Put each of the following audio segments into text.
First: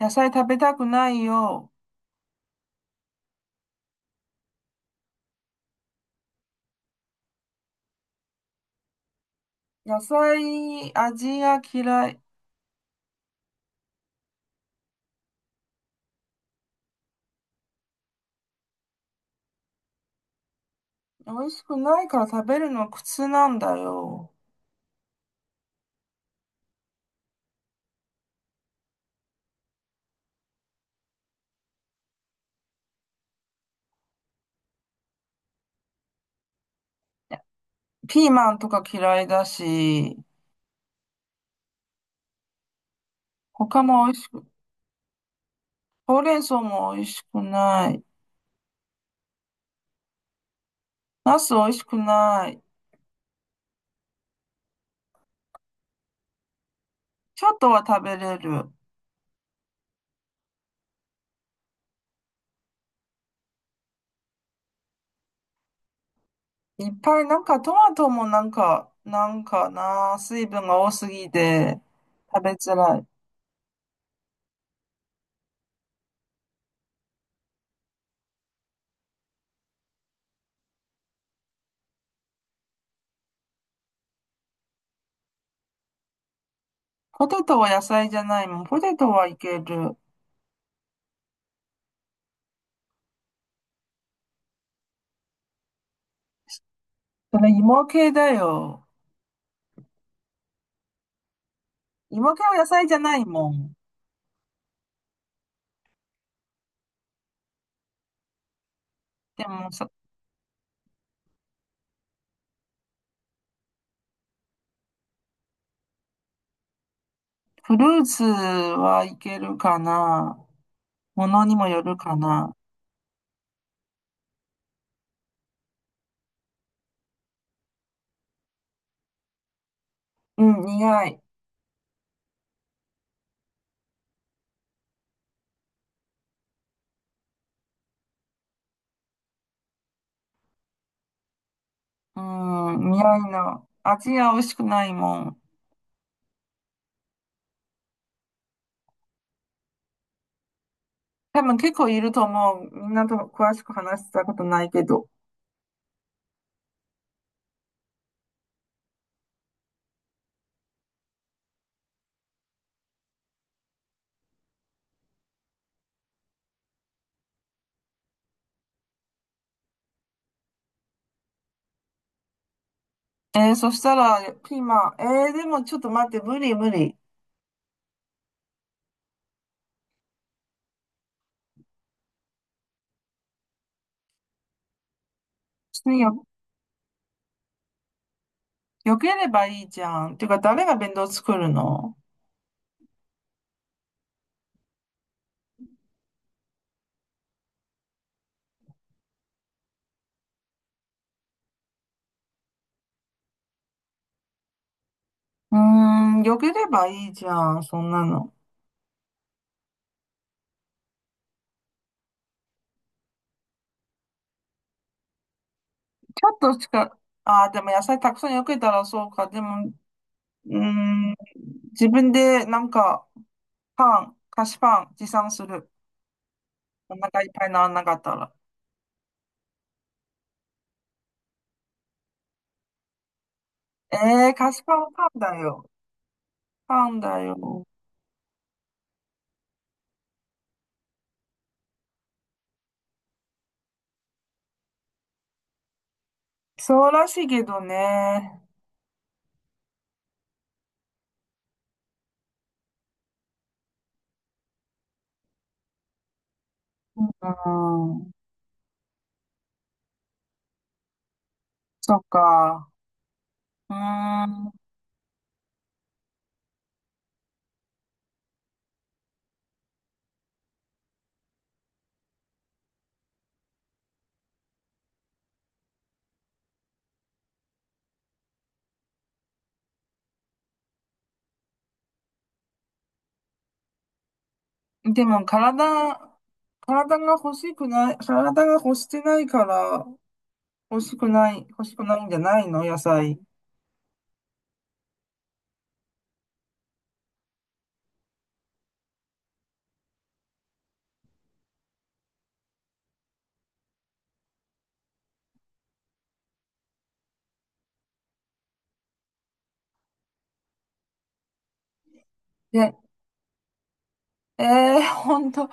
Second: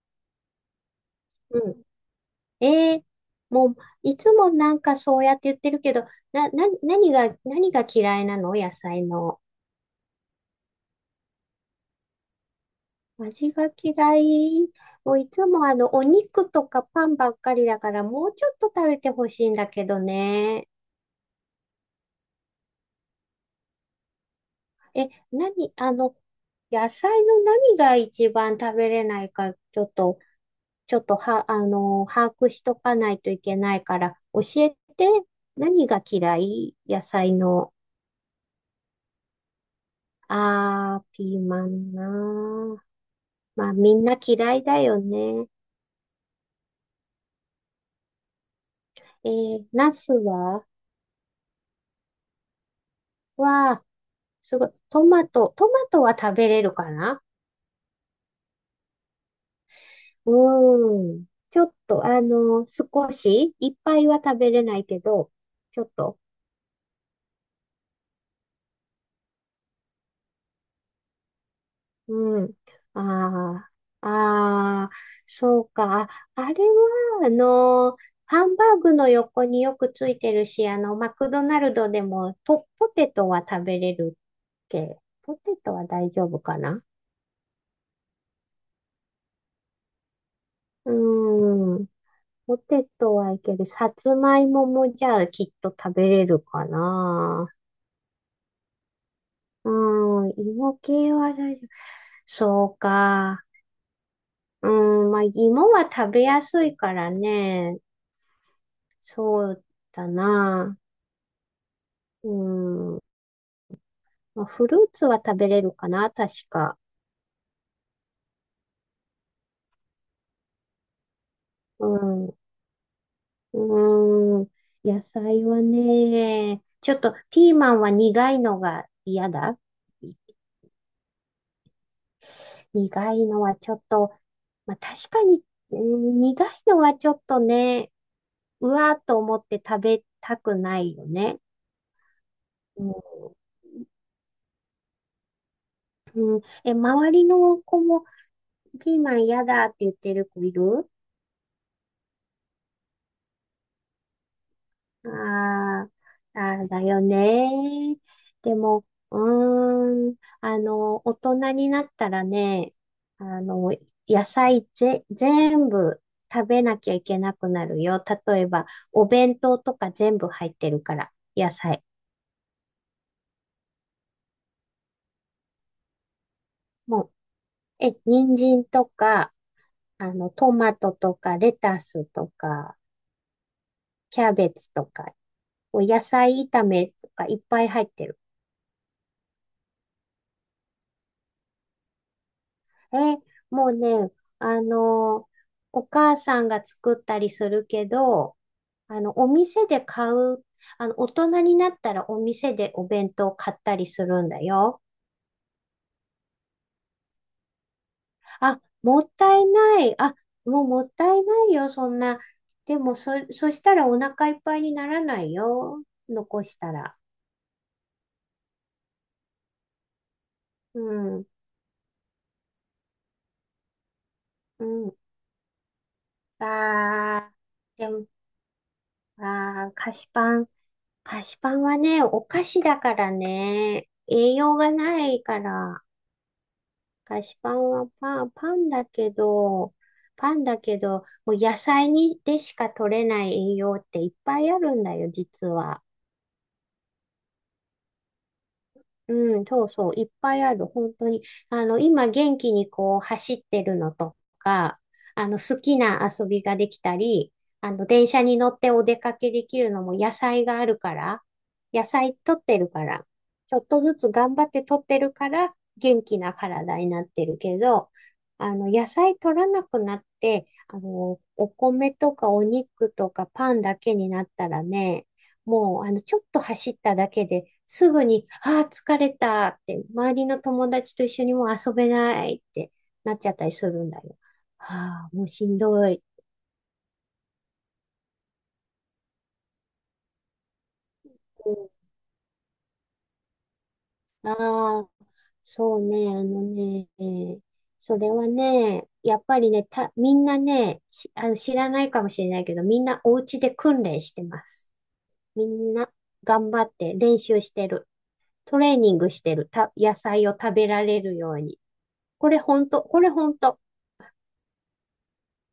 野菜食べたくないうよ。ん。えー、もう、いつもなんかそうやって言ってるけど、な、な、何が、何が嫌いなの、野菜の？野菜、味が嫌い。味が嫌い。もういつもお肉とかパンばっかりだから、もうちょっと食べてほしいんだけどね。美味しくないから食べるのは苦痛なんだよ。何？野菜の何が一番食べれないか、ちょっとは、把握しとかないといけないから、教えて、何が嫌い、野菜の？ピーマンとか嫌いだし、あー、ピーマンなー。まあ、他みんも美な味しく、嫌いだよね。ほうれん草も美味しくない。ナスは、ナス美味しくない。は、すごい。トマトは食べれるかな。ちょっとは食べれる。うーん。ちょっと、少し、いっぱいは食べれないけど、ちょっと。いっぱいなんかトマトもなんか、なんかな、水分が多すぎてう食べん。づらい。ああ、ああ、そうか。あ、あれは、ハンバーグの横によくついてるし、マクドナルドでもポテトは食べれる、ケー。ポテトは大丈夫かな。ポテトは野菜じゃないもん。ポテトはいける。うーん。ポテトはいける。さつまいももじゃあきっと食べれるかそな。れ芋系だよ。うーん。芋系は大丈夫。芋系はそ野う菜じゃないか。もん。うーん。まあ、芋は食べやすいからね。でそうも、だな。うーん。まあ、フルーツは食べれるかな、確か。フルーツはいけるかな。ものにもようるかん。な。うーん。野菜はね、ちょっとピーマンは苦いのが嫌だ。うん、苦い。苦いのはちょっと、まあ、確かに、うん、苦いのはちょっとね、うわーっと思って食べたくないよね。ううん、ん、苦いの。味が美味しくないもん。うん、周りの子もピーマン嫌だって言ってる子いる？多分結構いると思う。みんなと詳しく話したことないけど。ああ、あれだよね。でも、うーん、大人になったらね、あの、野菜全部食べなきゃいけなくなるよ。例えば、お弁当とか全部入ってるから、野菜。えー、そしたら、ピーマン。えー、でもちょっと待って、無理無理。もう、人参とか、トマトとか、レタスとか、キャベツとか、お野よ、菜炒めとかいっぱい入ってる。よければいいじゃん。てか、誰が弁当作るの？え、もうね、あの、お母さんが作ったりするけど、お店で買う、大人になったらお店でお弁当買ったりするんだよ。うーん、よければいいじゃん、そんなの。あ、もったいない。あ、もうもったいないよ、そんな。でも、そしたらお腹いっぱいにならないよ。ち残ょっしとしたら。か、ああ、でも野菜たくさんよけたらそうか。でも、うーうん、ん、自分でなんか、パン、菓子うパンん。持参する。お腹いっあぱいにならー、なでかっも、たら。あー、菓子パン。菓子パンはね、お菓子だからね、ええ栄ー、菓養子がパンなパンいだかよ。ら、パンだ菓子パよ。ンはパンだけど、もう野菜にでしか取れない栄養っていっぱいあるんだよ、実は。そうらしいけどね。うん、そうそう、いっぱいある、本当に。今元気にこう走ってるのとか、好きな遊びができたうん、り、電車に乗ってお出かけできるのも野菜があるから、野そっ菜取ってるか。から、ちょっうとずつ頑張っーて取ってるから、元気な体になってるけど、野菜取らなくなって、お米とかお肉とかパンだけになったらね、もう、ちょっと走っただけで、すぐに、ああ、疲れたって、周りの友達と一緒にもう遊べないってなっちゃったりするんだよ。ん、でああ、ももうしんど体、い。体が欲しくない、体が欲してないから、欲しくない、欲うしくないんじゃないの野菜？ん、ああ、そうね、あのね、それはね、やっぱりね、みんなね、しあの、知らないかもしれないけど、みんなお家で訓練してます。みんな頑張って練習してる。トレーニングしてる。野菜を食べられるように。これ本で、当、これ本当。ええー、ほんと。う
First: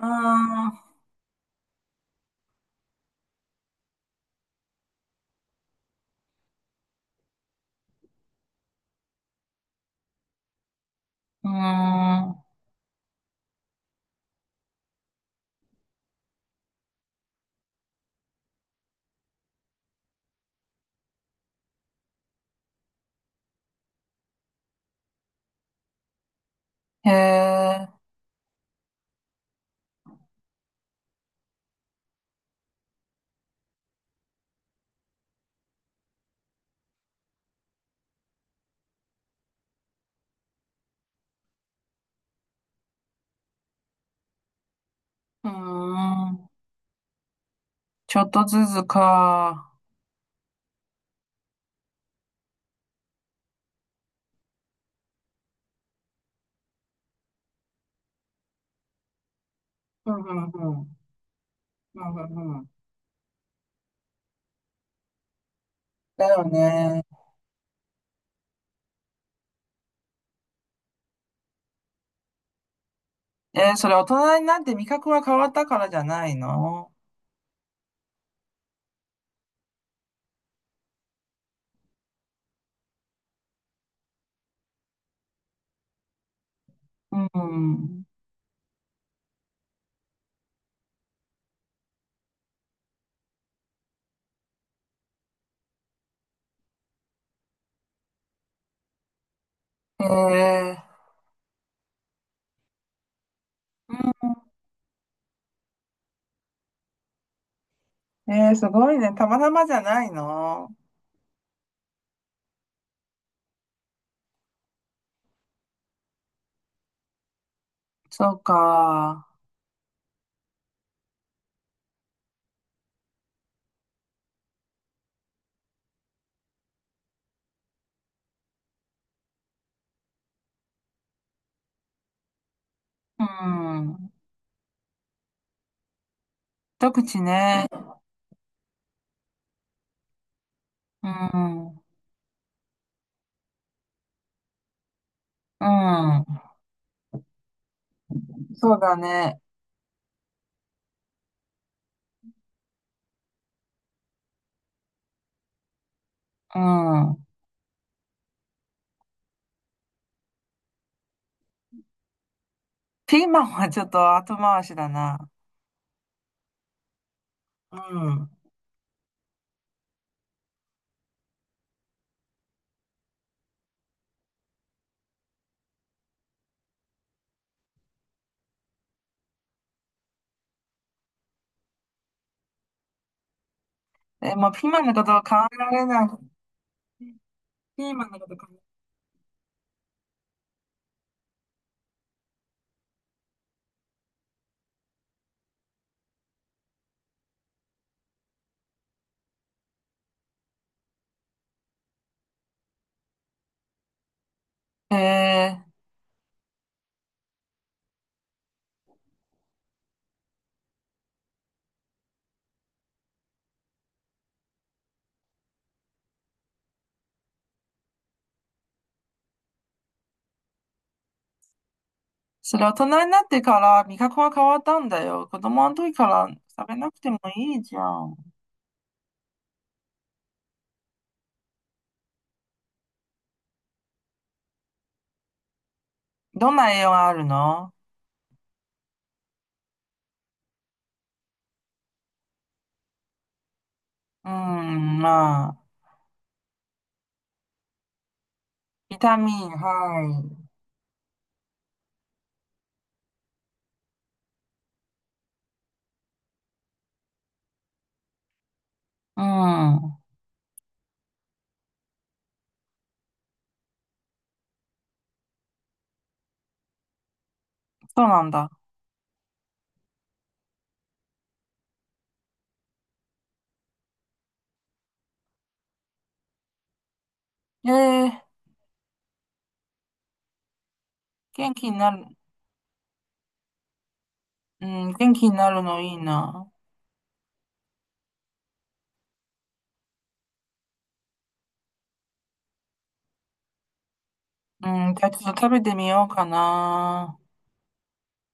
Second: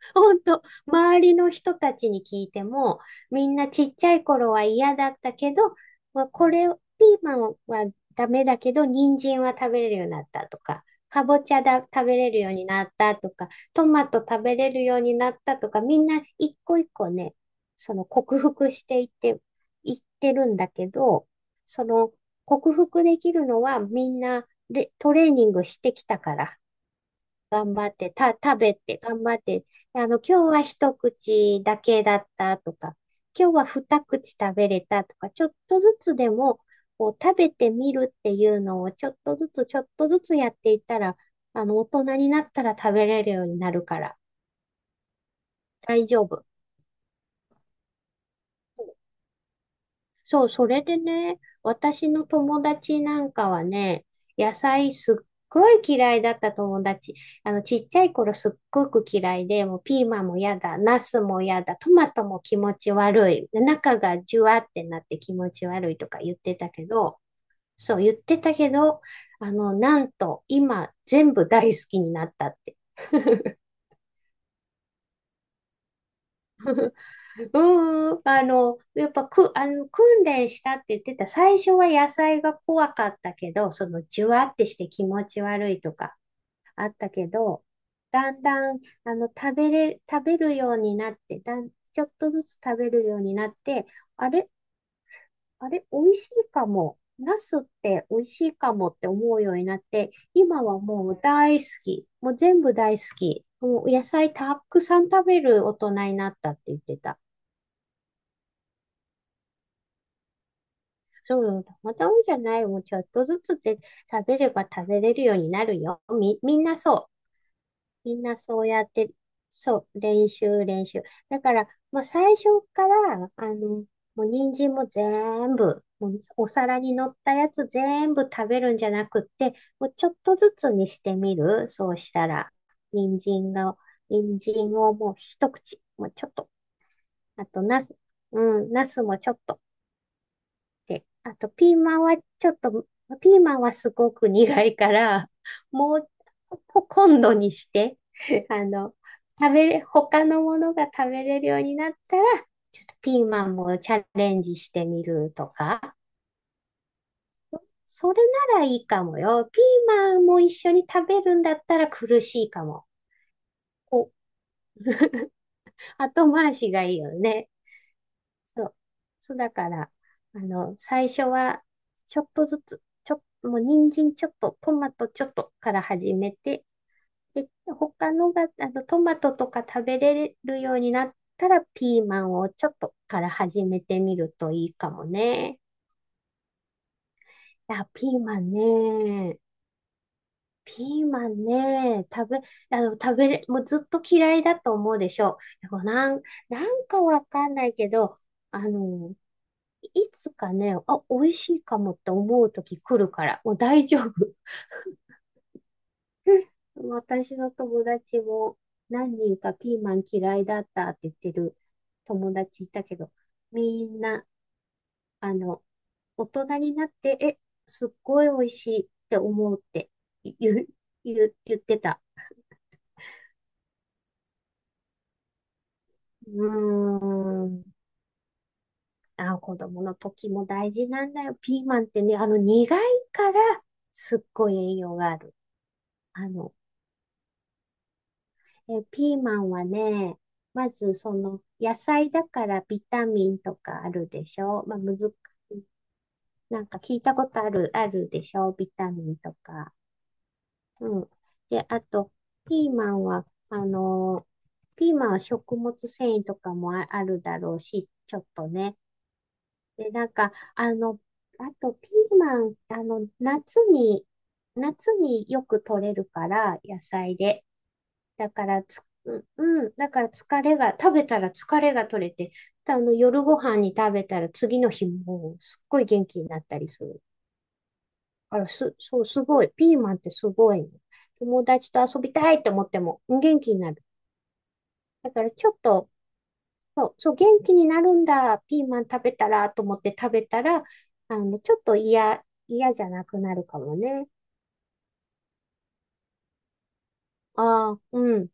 ー 本当、ん。う周りの人たちに聞いても、みんなちっちゃい頃は嫌だったけど、まあ、これ、ピーマンはダメだけど、人参は食べれるようになったとか、かぼちゃだ、食べーれるようになったとか、トマト食べれるようになったとか、みんな一個一個ね、その克服していってるんだけど、その克服できるのはみんなでトレーニングしてきたから。ん。へ頑張え。って、食べて、頑張って、今日は一口だけだったとか、今日は二口食べれたとか、ちょっとずつでも、こう、食べてみるっていうのを、ちょっとずつ、ちょっとずつやっていったら、大人になったら食べれるようになるから、うー大丈夫。ん。ちょっとずつか。そう、それでね、私の友達なんかはね、野菜すっごい嫌いだった友達。ちっちゃい頃すっごく嫌いで、もうピーうんマンうもんう嫌だ、ん。ナスも嫌だ、トうマんトうも気んうん。持ち悪い、中がジュワってなって気持ち悪いとかだ言っよてたけね。ど、そう言ってたけど、なんと今全部大好きになったって。えー、それ大人になって味覚が変わったからじゃないの？うんうん、あの、やっぱく、あの、訓練したって言ってた。最初は野菜が怖かったけど、じゅわってして気持ち悪いとかあったうけど、ん。だんだん、食べるようになって、ちょっとずつ食べるようになって、あれ、あれ、美味しいかも。ナスって美味しいかもって思うようになって、今はええもう大好き。もう全部大好き。もう野菜たくさん食べる大人になったって言ってた。ー。えー、すごいね。たまたまじゃないの？そう、たまたまじゃない。もうちょっとずつで食べれば食べれるようになるよ。みんなそう。みんそなうそうやって、か。そう、練習、練習。だから、まあ、最初から、もう人参も全部、もうお皿に乗ったやつ全部食べるんじゃなくって、もうちょっとずつにしてみる。そうしたら、人う参が、ん。人参をもう一口、もうちょっと、一口あと、ね。なす、うん、なすもちょっと。で、うあと、ん。うピーマンはすごく苦いから、もう、ん。今度にして、あそうの、だね。食べれ、他のものが食べれるようになったら、ちょっとピーマンもチャレンジしてみるとか、うん。それならいいかもよ。ピーマンも一緒に食べるんだったら苦しいかも。ピーマンはちょっこう、と後回しだな。後回しがいいよね。うん。そう。そうだから、最初は、ちょっとずつ、もう人参ちょっと、トマトちょっとから始めて、で、他のが、トマトとか食べれるようになったら、ピーマンをちょっとから始めてみるえ、もとういピーいマンかのこもとを考えね。られない。ピあ、ーマピンのーことマかンね。ピーマンね。食べ、あの、食べれ、もうずっと嫌いだと思うでしょう。でもなんかわかんないけど、あの、いつかね、あ、美味しいかもって思う時来るから、もう大丈夫。な。えー、私の友達も何人かピーマン嫌いだったって言ってる友達いたけど、みんな、あの、大人になって、すっごい美味しいって思うって言う、言ってた。それ大人になってから味覚が変わったんだよ。子供の時からう食べなくてもーいいん。じゃん。あ、子供の時も大事なんだよ。ピーマンってね、あの苦いからすっごい栄養がある。あどの、んな栄養があるの？ピーマンはね、まずその野菜だからビタミンとかあるでうしょ？まあ、むん、ず、まあ、なんか聞いたことあるでしょ？ビタビミタンミとン、か。はい。うん。で、あと、ピーマンは、ピーマンは食物繊維とかもあるだろうし、ちょっとね。うで、ん、なんか、あとピーマン、夏によく取れるから、野菜で。そうなだんかだ。らうん、だから疲れが、食べたら疲れが取れて、夜ご飯に食べたら次の日もすっごい元気になったりする。えー、だからそう、すごい。ピーマンってすごいね。友元気達にとな遊る、びたいって思っても元気になる。うん、だ元か気らにちなょっるのと、いいな。そう、そう、元気になるんだ、ピーマン食べたら、と思って食べたら、ちょっと嫌じゃなくなるかもね。うん、じゃあちょっと食べてみようかな。ああ、うん。